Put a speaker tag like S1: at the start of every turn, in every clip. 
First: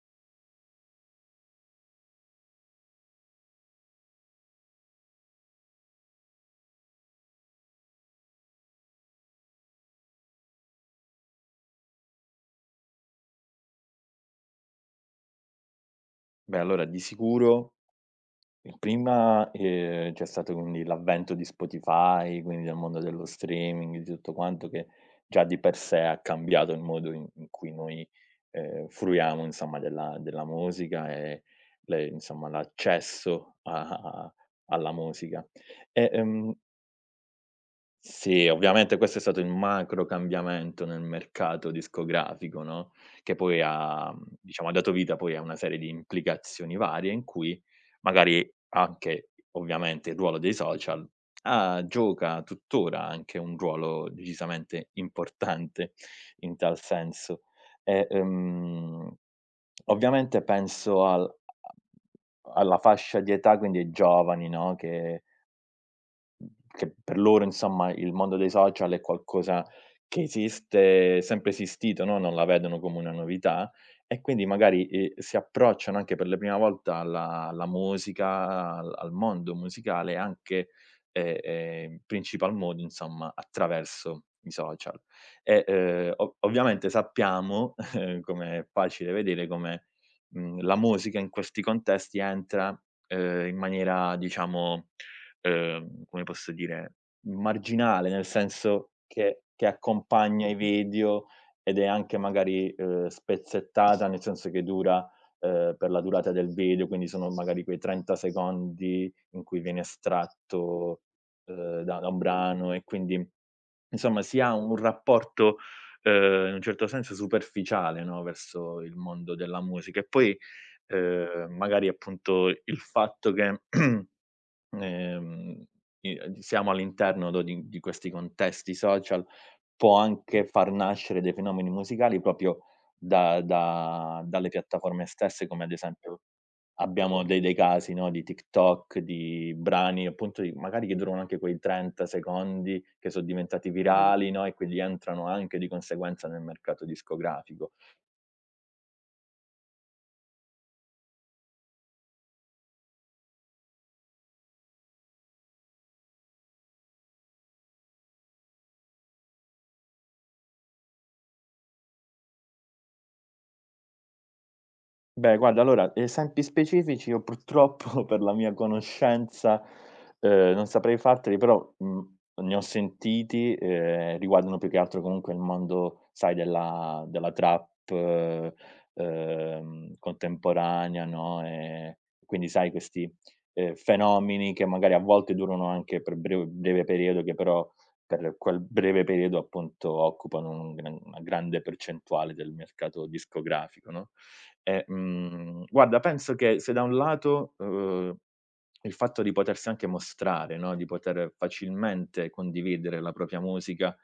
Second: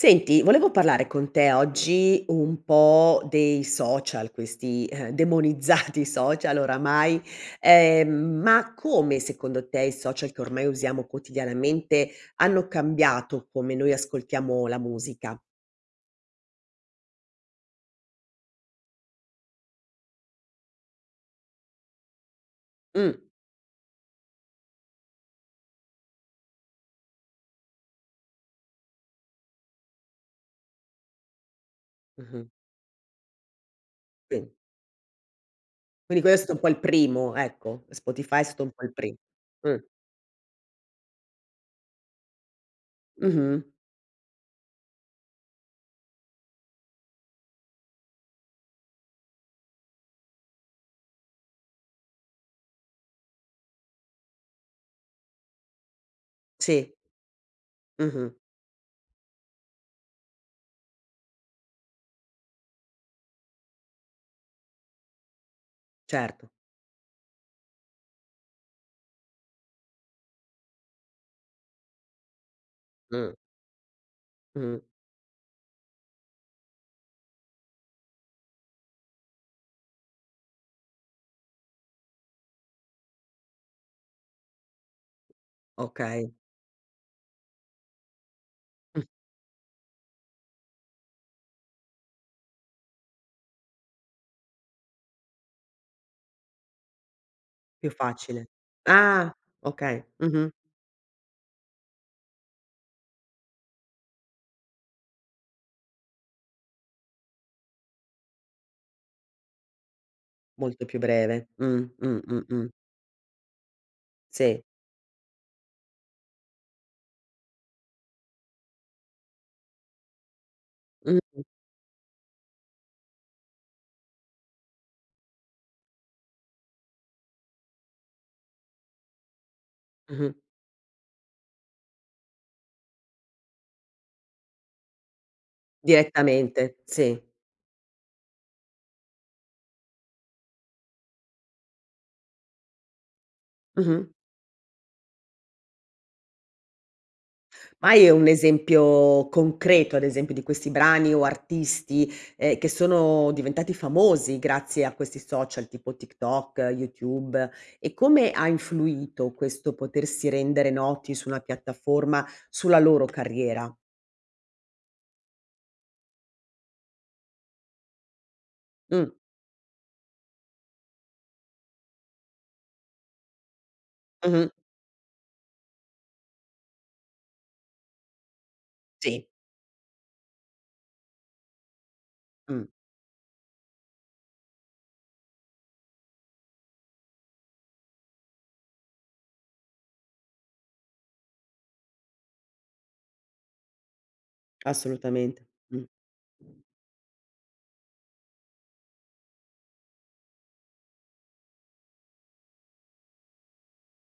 S1: Senti volevo parlare con te oggi un po' dei social, questi, ehm, demonizzati social oramai, ehm, ma come secondo te i social che ormai usiamo quotidianamente hanno cambiato come noi ascoltiamo la musica?
S2: Beh allora di sicuro, in prima, ehm, c'è stato, quindi, l'avvento di Spotify, quindi del mondo
S1: Mh.
S2: dello streaming, di tutto quanto che già di per sé ha cambiato il modo i in cui noi, ehm, fruiamo insomma della della musica e le
S1: Mh-mh.
S2: insomma l'accesso a a
S1: Sì.
S2: alla musica. E,
S1: Quindi questo è
S2: ehm
S1: un po' il primo ecco, Spotify è
S2: Sì,
S1: stato un po' il
S2: ovviamente
S1: pri
S2: questo è stato il
S1: Mh.
S2: macro cambiamento nel mercato discografico, no, che poi
S1: Mh-mh.
S2: ha, diciamo ha dato vita poi a una serie di implicazioni varie in cui magari anche, ovviamente il ruolo dei social, ha gioca tuttora anche un ruolo decisamente importante in tal
S1: Sì.
S2: senso. E,
S1: Mh-mh.
S2: ehm, ovviamente penso al a a alla fascia di età quindi ai giovani, no, che
S1: Certo.
S2: uhm, che per loro insomma il mondo dei social è qualcosa che esiste, sempre esistito, no, non la vedono come una
S1: Mh.
S2: novità. E quindi
S1: Mh-mh.
S2: magari, eh, si approcciano anche per le prima volta alla alla musica a al al mondo musicale anche e, ehm, in principal modo insomma attraverso i social e, ehm,
S1: Okay.
S2: o ovviamente sappiamo come è
S1: Mh.
S2: facile vedere, come, mhmm, la musica in questi contesti entra, ehm, in maniera diciamo, ehm, come posso dire,
S1: Più
S2: marginale, nel
S1: facile.
S2: senso
S1: Ah
S2: che che
S1: okay,
S2: accompagna
S1: mh-mh.
S2: i video ed è anche magari, ehm, spezzettata, nel senso che dura, ehm, per la durata del video. Quindi sono magari quei 30 secondi in cui viene
S1: Molto più
S2: estratto,
S1: breve, mh,
S2: ehm, da da
S1: mh,
S2: un
S1: mh, mh.
S2: brano. E quindi insomma si ha
S1: Sì.
S2: un rapporto, ehm, in un certo senso superficiale, no, verso il mondo della musica e poi,
S1: Mh-mh.
S2: ehm, magari appunto i il fatto che, ehm, i ad siamo all'interno, no, di di questi contesti social, può
S1: Mh-mh.
S2: anche far nascere dei fenomeni musicali proprio da da dalle piattaforme stesse come ad esempio
S1: Direttamente. Sì.
S2: abbiamo de dei casi, no, di TikTok di brani appunto di magari che durano anche quei 30 secondi che son diventati
S1: Mh-mh.
S2: virali, no, e quindi entrano anche di conseguenza nel mercato discografico.
S1: Ma hai un esempio concreto ad esempio di questi brani o artisti, ehm, che sono diventati famosi grazie a questi social tipo, TikTok, YouTube e come ha influito questo potersi rendere noti su una piattaforma sulla loro carriera?
S2: Beh guarda allora esempi specifici io purtroppo per la mia
S1: Mh.
S2: conoscenza, ehm, non saprei farteli però, mhmm, ne ho sentiti, ehm,
S1: Mh-mh.
S2: riguardano più che altro comunque il mondo sai della della trap,
S1: Sì.
S2: ehm, contemporanea, no, ehm. Quindi
S1: Mh.
S2: sai questi, ehm, fenomeni che magari a volte durano anche per brev breve periodo che però per quel breve periodo appunto occupano un gr una grande percentuale del mercato discografico, no, e,
S1: Assolutamente.
S2: mhmm,
S1: Mh.
S2: guarda penso che se da un lato, uhm, il fatto di potersi anche mostrare, no, di poter facilmente condividere la propria musica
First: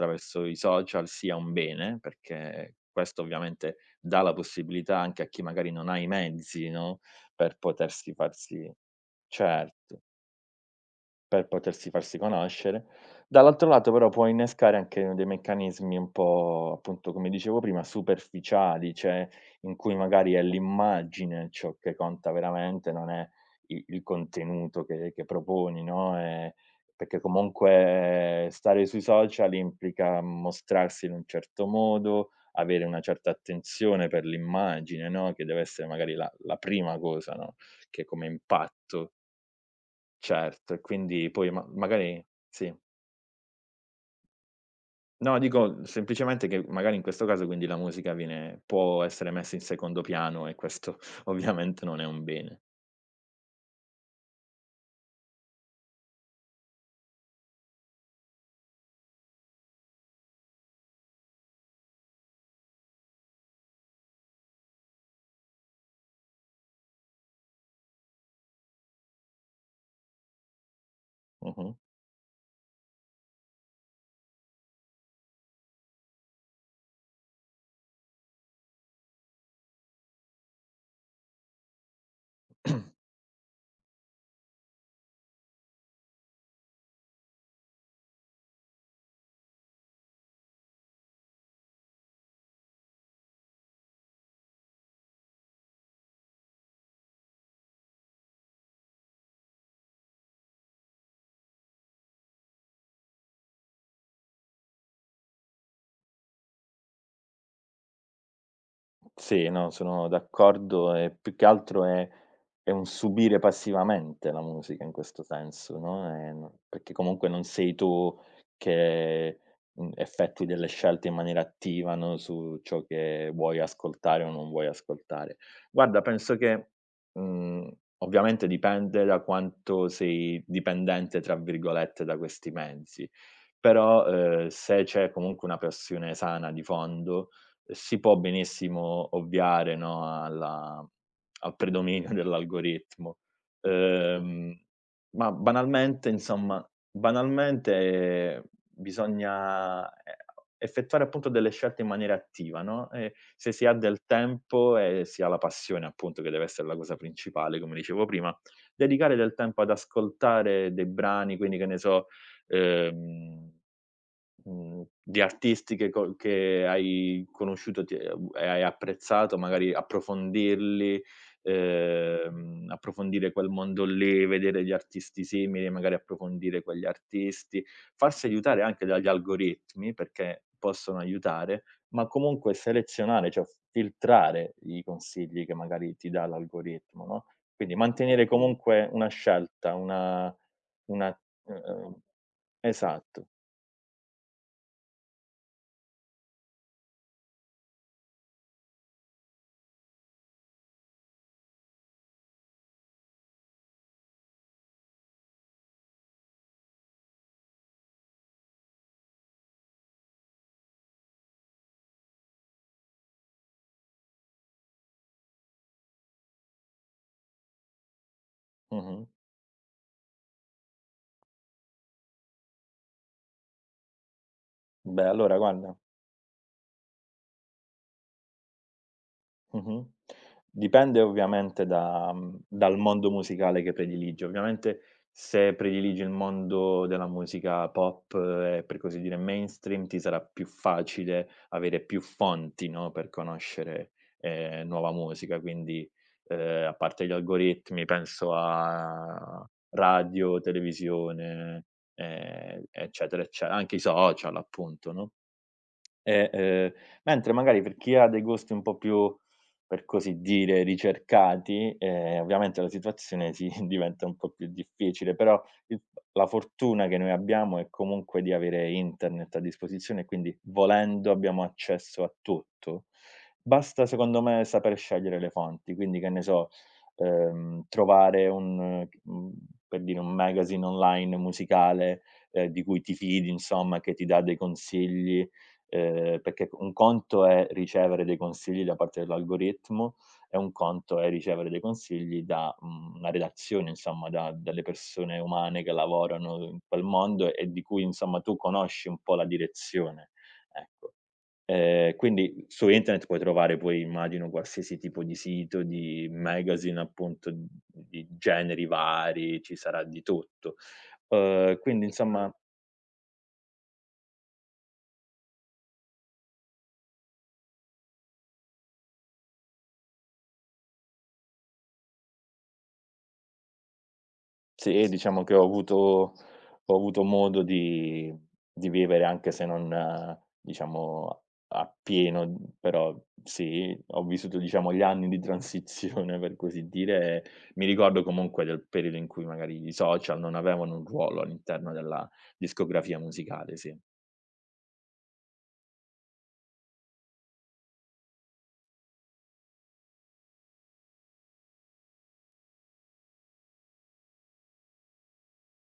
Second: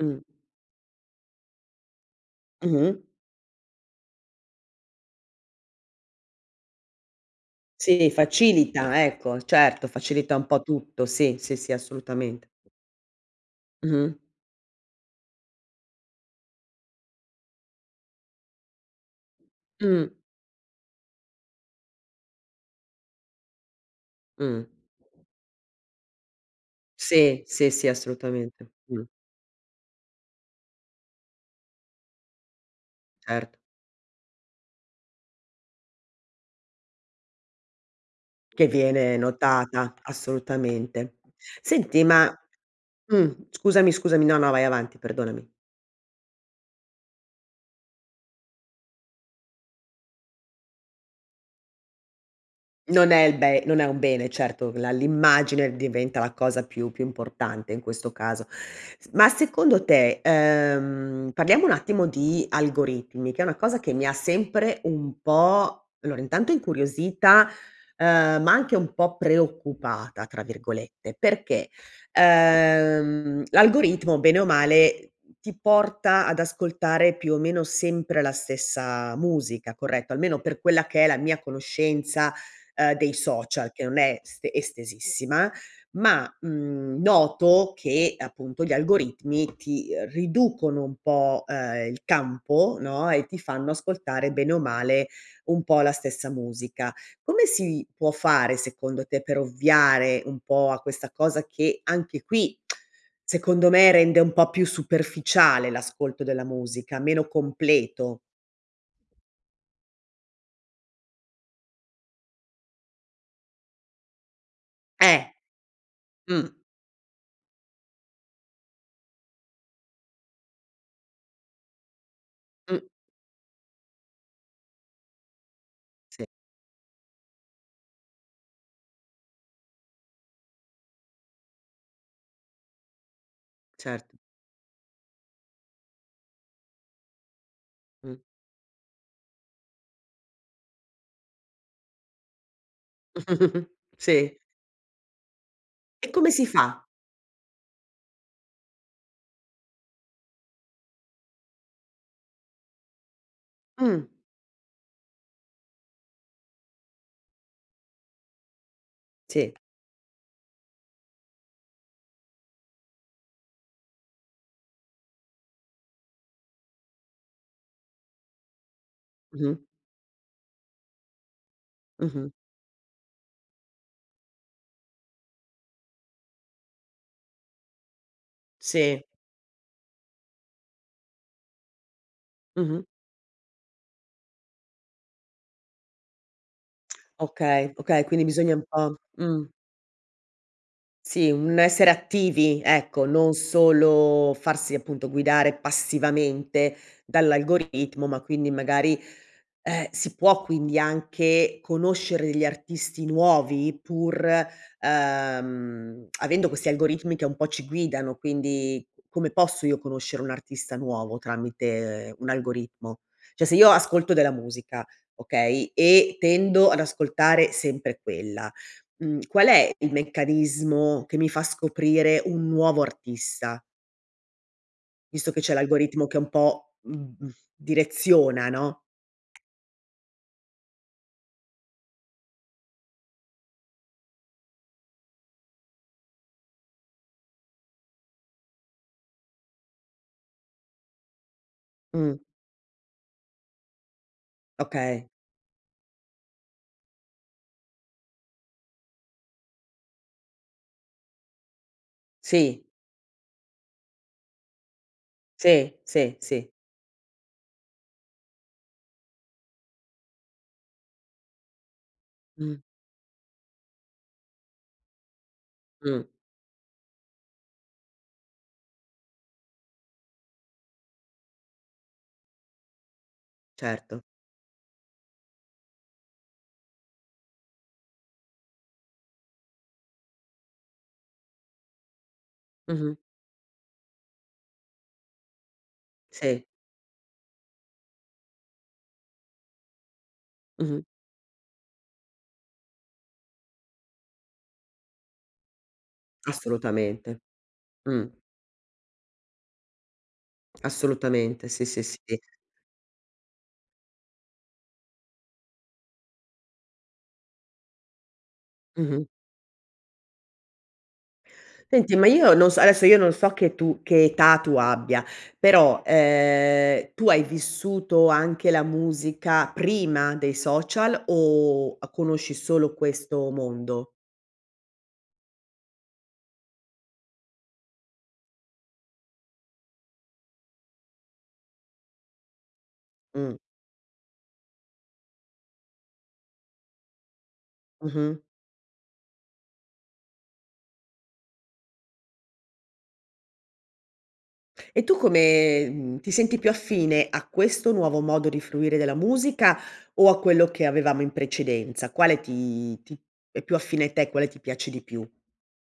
S1: Mh.
S2: i social sia un bene, perché
S1: Mh-mh.
S2: questo ovviamente dà la possibilità anche a chi magari non ha i mezzi, no, per
S1: Sì
S2: potersi farsi
S1: facilita ecco, certo
S2: certo.
S1: facilita un po' tutto sì,
S2: Per
S1: sì, sì
S2: potersi farsi
S1: assolutamente.
S2: conoscere dall'altro lato però
S1: Mh-mh.
S2: può innescare anche dei meccanismi un po', appunto come dicevo prima, superficiali cioè in cui
S1: Mh.
S2: magari è l'immagine ciò che conta veramente non è i il
S1: Mh.
S2: contenuto che che proponi, no, ehm perché
S1: Sì, sì, sì
S2: comunque
S1: assolutamente.
S2: stare sui
S1: Mh.
S2: social implica mostrarsi in un certo modo, avere una certa
S1: Cert
S2: attenzione per l'immagine, no, che deve essere magari la la prima cosa, no, che come
S1: Che
S2: impatto
S1: viene notata
S2: Certo e
S1: assolutamente.
S2: quindi poi ma
S1: Senti
S2: magari
S1: ma
S2: sì.
S1: mh, scusami, scusami no, no vai avanti
S2: No
S1: perdonami.
S2: dico, uhm, semplicemente che magari in questo caso quindi la musica viene può essere messa in secondo piano e questo ovviamente non è un bene.
S1: Non è il be non è un bene certo la l'immagine diventa la cosa più più importante in questo caso. S ma secondo te, ehm, parliamo un attimo di algoritmi, che è una cosa che mi ha sempre un po' allora intanto incuriosita, ehm, ma anche un po' "preoccupata" tra virgolette perché,
S2: Mh-mh.
S1: ehm, l'algoritmo bene o male ti porta ad ascoltare più o meno sempre la stessa musica, corretto, almeno per quella che è la mia conoscenza, ehm, dei social che non è s estesissima. Ma, mhmm, noto che appunto gli algoritmi ti, ehm, riducono un po,' ehm, il campo, no, e ti fanno ascoltare bene o male un po' la stessa musica. Come si può fare, secondo te, per ovviare un po' a questa cosa che anche qui, secondo me, rende un po' più superficiale l'ascolto della musica meno completo?
S2: Sì, no sono d'accordo e più che altro è è un subire passivamente la musica in questo
S1: Eh.
S2: senso, no, ehm,
S1: Mh.
S2: perché comunque non sei tu che, mhmm, effettui delle scelte in maniera attiva, no, su ciò
S1: Mh.
S2: che vuoi ascoltare o non vuoi ascoltare. Guarda
S1: Sì.
S2: penso che, mhmm, ovviamente dipende da quanto sei "dipendente" tra virgolette da questi mezzi, però,
S1: Cert
S2: ehm, se c'è comunque una passione sana di fondo si può
S1: Mh.
S2: benissimo ovviare, no, alla uhm, al predominio dell'algoritmo.
S1: Sì.
S2: Ehm, ma banalmente
S1: E come si
S2: insomma
S1: fa?
S2: banalmente, ehm, bisogna, ehm, o effettuare appunto delle scelte in maniera attiva, no, e se si ha del
S1: Mh.
S2: tempo e si ha la passione appunto, che deve essere la cosa principale come dicevo prima, dedicare del
S1: Sì.
S2: tempo ad ascoltare dei brani quindi che ne so, ehm, mhmm, di artisti che co che hai conosciuto ti e a u e hai apprezzato.
S1: Mh-mh.
S2: Magari approfondirli,
S1: Mh-mh.
S2: ehm, approfondire quel mondo lì, vedere gli artisti simili, magari approfondire quegli artisti, farsi aiutare anche
S1: Sì.
S2: dagli algoritmi perché possono aiutare, ma comunque
S1: Mh-mh.
S2: selezionare cioè f filtrare i consigli che magari ti dà l'algoritmo, no,
S1: Okay,
S2: quindi
S1: okay, quindi
S2: mantenere
S1: bisogna un
S2: comunque
S1: po'
S2: una
S1: Mh.
S2: scelta, una una,
S1: Sì, un essere
S2: ehm
S1: attivi ecco,
S2: esatto.
S1: non solo farsi appunto guidare passivamente dall'algoritmo, ma quindi magari, ehm, si può quindi anche conoscere degli artisti nuovi pur, ehm, avendo questi algoritmi che un po' ci guidano. Quindi come posso io conoscere un artista nuovo tramite un algoritmo? Cioè se io ascolto della musica, okay, e tendo ad ascoltare sempre quella,
S2: Mh-mh.
S1: mhmm, qual è il meccanismo che mi fa scoprire un nuovo artista?
S2: Beh
S1: Visto
S2: allora
S1: che c'è
S2: guarda
S1: l'algoritmo che è un po', mhmm, direziona no?
S2: Mh-mh. Dipende ovviamente da, mhmm, dal mondo musicale che prediligi. Ovviamente se prediligi il mondo della musica pop e, per così dire, mainstream ti sarà più facile avere più
S1: Mh.
S2: fonti, no, per conoscere, ehm, nuova
S1: Okay.
S2: musica quindi, ehm, a parte gli algoritmi penso a radio, televisione,
S1: Sì.
S2: ehm, eccetera ecce anche i social appunto, no,
S1: Sì, sì,
S2: e,
S1: sì.
S2: ehm. Mentre magari per chi ha dei gusti un po' più, per così dire, ricercati, ehm,
S1: Mh.
S2: ovviamente la situazione sì, diventa un po' più difficile però il f
S1: Mh.
S2: la fortuna che noi abbiamo è comunque di avere internet a disposizione e quindi volendo abbiamo accesso a tutto. Basta
S1: Certo.
S2: secondo me saper scegliere le fonti quindi che ne so, ehm, trovare un, mhmm, per dire un magazine online musicale, ehm, di cui ti
S1: Mh-mh.
S2: fidi insomma che ti dà dei consigli, ehm,
S1: Sì.
S2: perché c un conto è ricevere dei consigli da parte dell'algoritmo e un
S1: Mh-mh.
S2: conto è ricevere dei consigli da, mhmm, una redazione insomma, da delle persone umane che lavorano in quel
S1: Assolutamente.
S2: mondo e di cui
S1: Mh.
S2: insomma tu conosci un po' la direzione, ecco.
S1: Assolutamente sì, sì,
S2: Ehm
S1: sì.
S2: quindi, uhm, su internet puoi trovare poi immagino qualsiasi tipo di sito, di magazine appunto, di generi
S1: Mh-mh.
S2: vari, ci sarà di tutto, uhm, quindi
S1: Senti ma
S2: insomma
S1: io non so adesso io non so che tu che età tu abbia però, ehm, tu hai vissuto anche la musica prima dei social o a conosci solo questo mondo?
S2: Sì diciamo che ho avuto ho avuto modo di di vivere anche se non diciamo a appieno, uhm, però
S1: Mh.
S2: sì ho vissuto diciamo gli anni di transizione per così dire. Mi ricordo
S1: Mh-mh.
S2: comunque del periodo in cui magari i social non avevano un ruolo all'interno della discografia musicale, sì.
S1: E tu come, mhmm, ti senti più affine a questo nuovo modo di fruire della musica o a quello che avevamo in precedenza? Quale ti ti è più affine a te, quale ti piace di più?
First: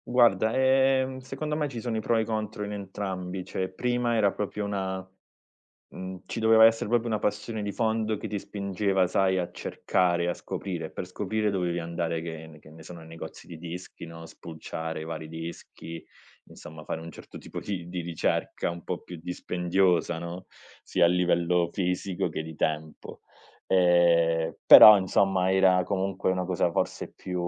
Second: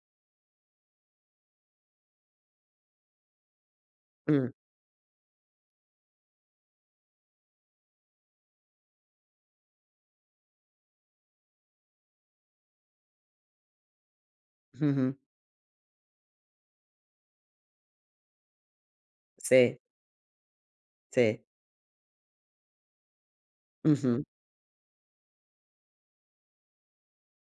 S2: Guarda, ehm, secondo me ci sono i pro e i contro in entrambi. Cioè prima era
S1: Mh.
S2: proprio una, mhmm, ci doveva essere proprio una passione di fondo che ti spingeva sai a cercare e a scoprire e per scoprire dovevi andare che ne che ne sono negozi di dischi, no, spulciare
S1: Mh-mh.
S2: vari dischi insomma fare un certo tipo di di ricerca un po' più
S1: Sì.
S2: dispendiosa, no, sia a
S1: Sì.
S2: livello fisico che di tempo.
S1: Mh-mh.
S2: Ehm, però insomma era comunque una cosa forse più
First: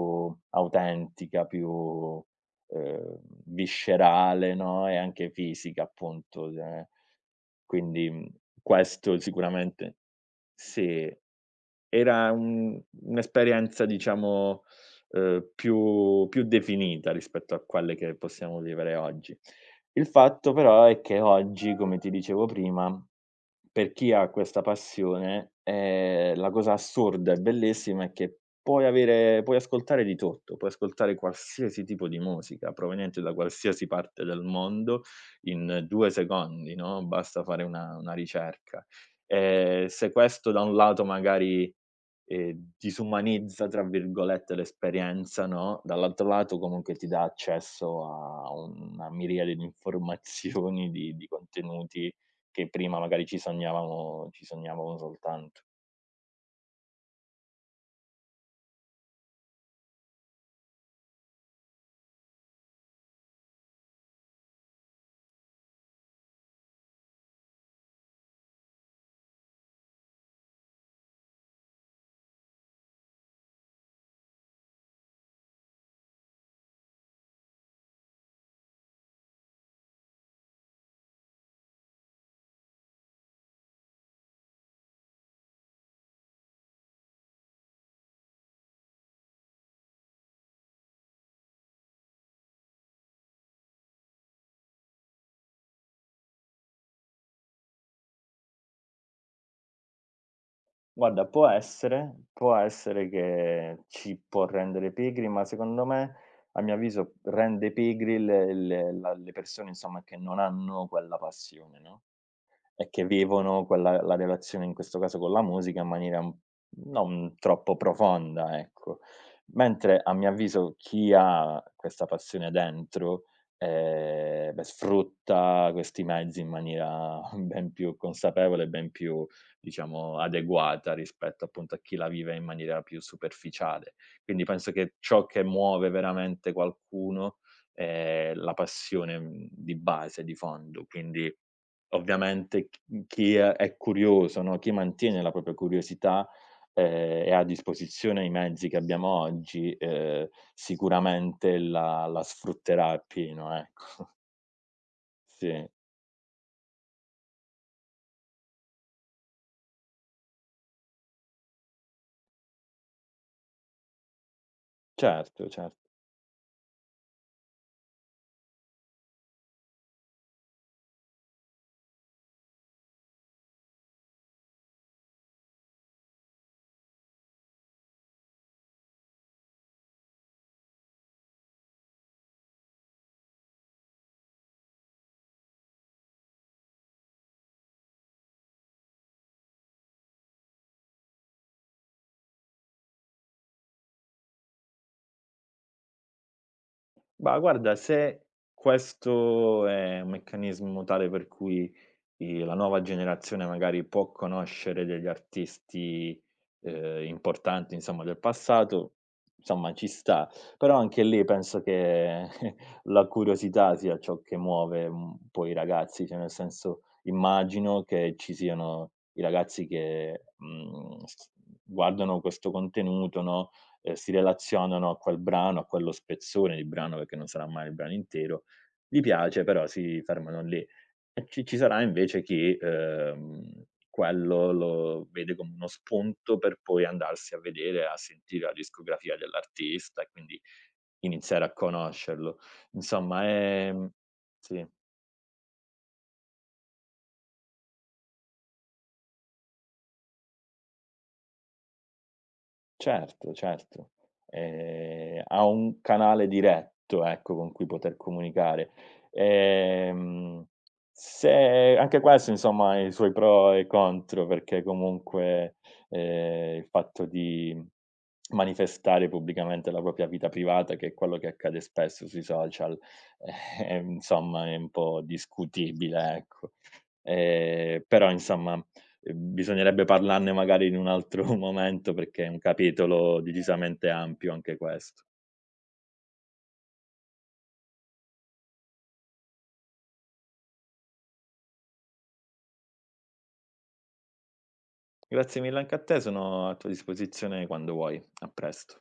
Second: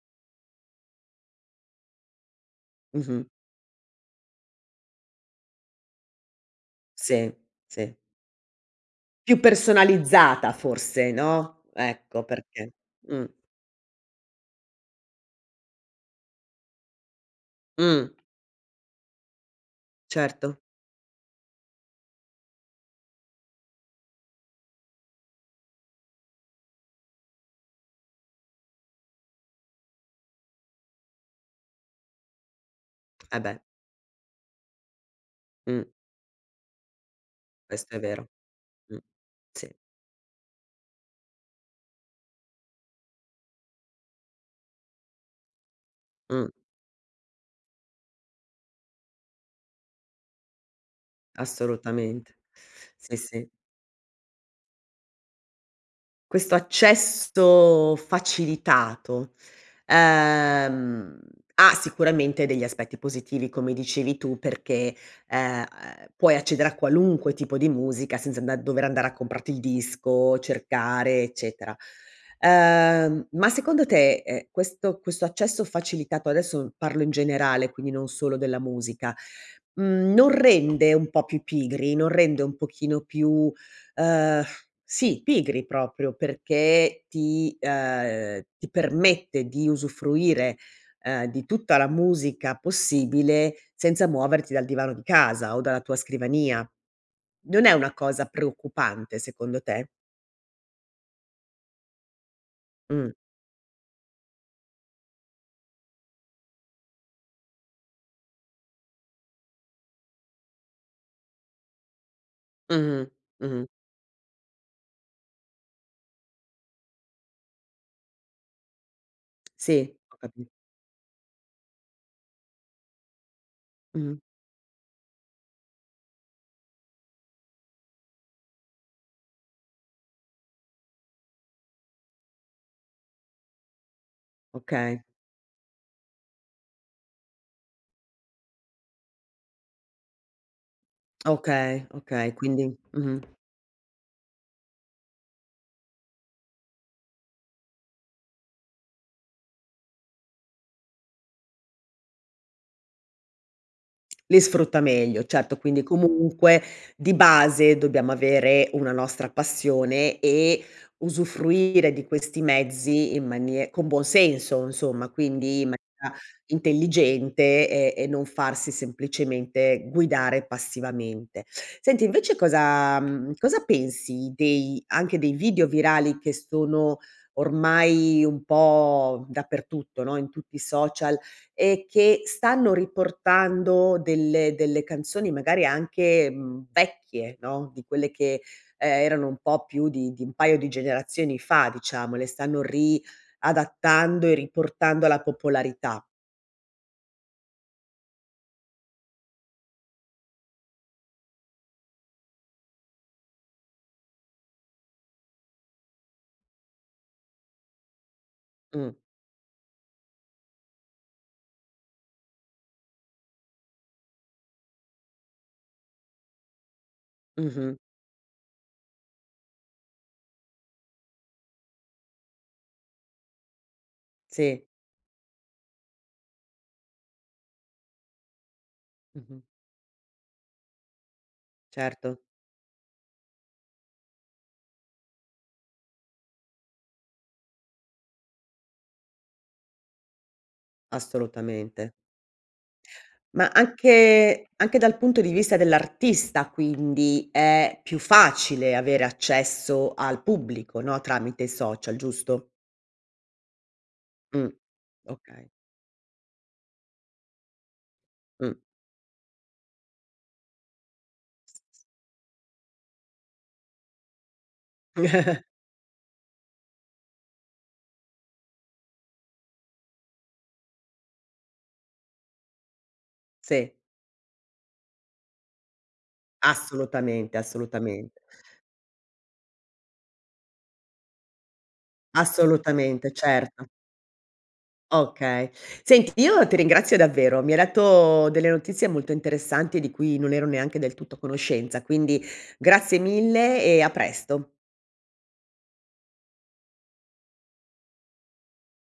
S2: autentica più, ehm,
S1: Mh-mh.
S2: viscerale, no, e anche fisica appunto è
S1: Sì. Sì.
S2: quindi, mhmm, questo
S1: Più
S2: sicuramente
S1: personalizzata forse,
S2: Sì
S1: no, ecco
S2: era
S1: perché,
S2: un
S1: mh.
S2: un'esperienza diciamo, ehm, più più definita rispetto a quelle
S1: Mh.
S2: che possiamo vivere oggi. Il fatto
S1: Certo.
S2: però è che oggi come ti dicevo prima, per chi ha questa passione, ehm, la cosa assurda e bellissima è che puoi avere puoi ascoltare di tutto, puoi ascoltare qualsiasi tipo di musica proveniente da
S1: Eh beh.
S2: qualsiasi parte del mondo
S1: Mh.
S2: in 2 secondi, no, basta fare
S1: Questo
S2: una
S1: è
S2: una
S1: vero,
S2: ricerca.
S1: mh, sì.
S2: Ehm, se questo da un lato magari, ehm, "disumanizza" tra virgolette l'esperienza, no, dall'altro
S1: Mh.
S2: lato comunque ti dà accesso a una miriade di informazioni di di contenuti
S1: Assolutamente,
S2: che prima
S1: sì,
S2: magari ci
S1: sì.
S2: sognavamo ci sognavamo soltanto.
S1: Questo accesso facilitato, ehm, ha sicuramente degli aspetti positivi come dicevi tu perché, ehm, puoi accedere a qualunque tipo di musica senza anda dover andare a comprarti il disco, cercare, eccetera. Ehm, ma secondo te, eh, questo questo accesso facilitato, adesso parlo in generale quindi non solo della musica, mhmm, non rende un po' più pigri, non rende un pochino più uhm, sì, pigri proprio perché ti, ehm, ti permette di usufruire, ehm, di tutta la musica possibile senza muoverti dal divano di casa o dalla tua scrivania? Non è una cosa preoccupante secondo te?
S2: Guarda può essere, può essere
S1: Mh.
S2: che ci può rendere pigri, ma secondo me a mio avviso rende pigri le le la le persone insomma che non hanno quella passione, no, e che
S1: Mh-mh, mh-mh.
S2: vivono quella la relazione in questo caso con la musica, in maniera non troppo profonda ecco.
S1: Sì,
S2: Mentre a
S1: ho
S2: mio
S1: capi
S2: avviso, chi ha questa passione dentro,
S1: Mh-mh.
S2: ehm, sfrutta questi mezzi in maniera ben più consapevole e ben più, diciamo, adeguata rispetto, appunto, a chi la vive in maniera più superficiale. Quindi penso che
S1: Okay.
S2: ciò che muove veramente qualcuno è la passione, mhmm, di base, di fondo, quindi
S1: Okay, okay. Quindi
S2: ovviamente ch
S1: mh-mh.
S2: chi è curioso, no, chi mantiene la propria curiosità e, ha a disposizione i mezzi che abbiamo oggi, uhm, sicuramente la la sfrutterà appieno ecco.
S1: Li sfrutta meglio. Certo
S2: Sì
S1: quindi comunque, di base, dobbiamo avere una nostra passione e usufruire di questi mezzi in manie con buon senso insomma
S2: Certo,
S1: quindi in
S2: cer
S1: maniera intelligente e e non farsi semplicemente guidare passivamente. Senti invece cosa, mhmm, cosa pensi dei anche dei video virali che sono ormai un po' dappertutto no, in tutti i social e che stanno riportando delle delle canzoni magari anche, mhmm, vecchie, no, di quelle che e erano un po' più di di un paio di generazioni fa, diciamo, le stanno riadattando e riportando alla popolarità.
S2: Ma guarda se questo è un meccanismo tale per cui i la nuova generazione magari può conoscere degli artisti, uhm, importanti insomma, del passato
S1: Mh.
S2: insomma, ci sta, però anche lì penso che la curiosità sia ciò che muove un po' i ragazzi, cioè nel senso,
S1: Mh-mh.
S2: immagino che ci siano i ragazzi che, mhmm, s guardano questo contenuto no, si
S1: Sì.
S2: relazionano a quel brano, a quello spezzone di brano, perché non sarà mai il brano intero, gli
S1: Mh-mh.
S2: piace però si fermano lì; e ci ci sarà
S1: Certo.
S2: invece chi, uhm, quello lo vede come uno spunto per poi andarsi a vedere, a sentire, la discografia dell'artista e quindi iniziare a
S1: Assolutamente.
S2: conoscerlo, insomma,
S1: Ma
S2: ehm
S1: anche
S2: sì.
S1: anche dal punto di vista dell'artista, quindi, è più facile avere accesso al pubblico no, tramite social giusto?
S2: Certo, certo,
S1: Mh,
S2: ehm, ha
S1: okay.
S2: un canale diretto, ecco, con cui poter
S1: Mh.
S2: comunicare, ehm, se anche questo insomma ha i suoi pro e i contro, perché comunque, ehm, il fatto di manifestare pubblicamente la propria vita privata, che è quello che accade spesso sui social,
S1: Sì.
S2: eh, insomma, è un po' discutibile ecco,
S1: Assolutamente,
S2: ehm, però,
S1: assolutamente.
S2: insomma, bisognerebbe parlarne magari in un altro momento, perché è un
S1: Assolutamente,
S2: capitolo
S1: certo.
S2: decisamente ampio anche questo.
S1: Okay. Senti io ti ringrazio davvero. Mi hai detto delle notizie molto interessanti, di cui non ero neanche del tutto a conoscenza, quindi grazie mille e a presto.
S2: Grazie mille anche a te, sono a tua disposizione quando vuoi. A presto.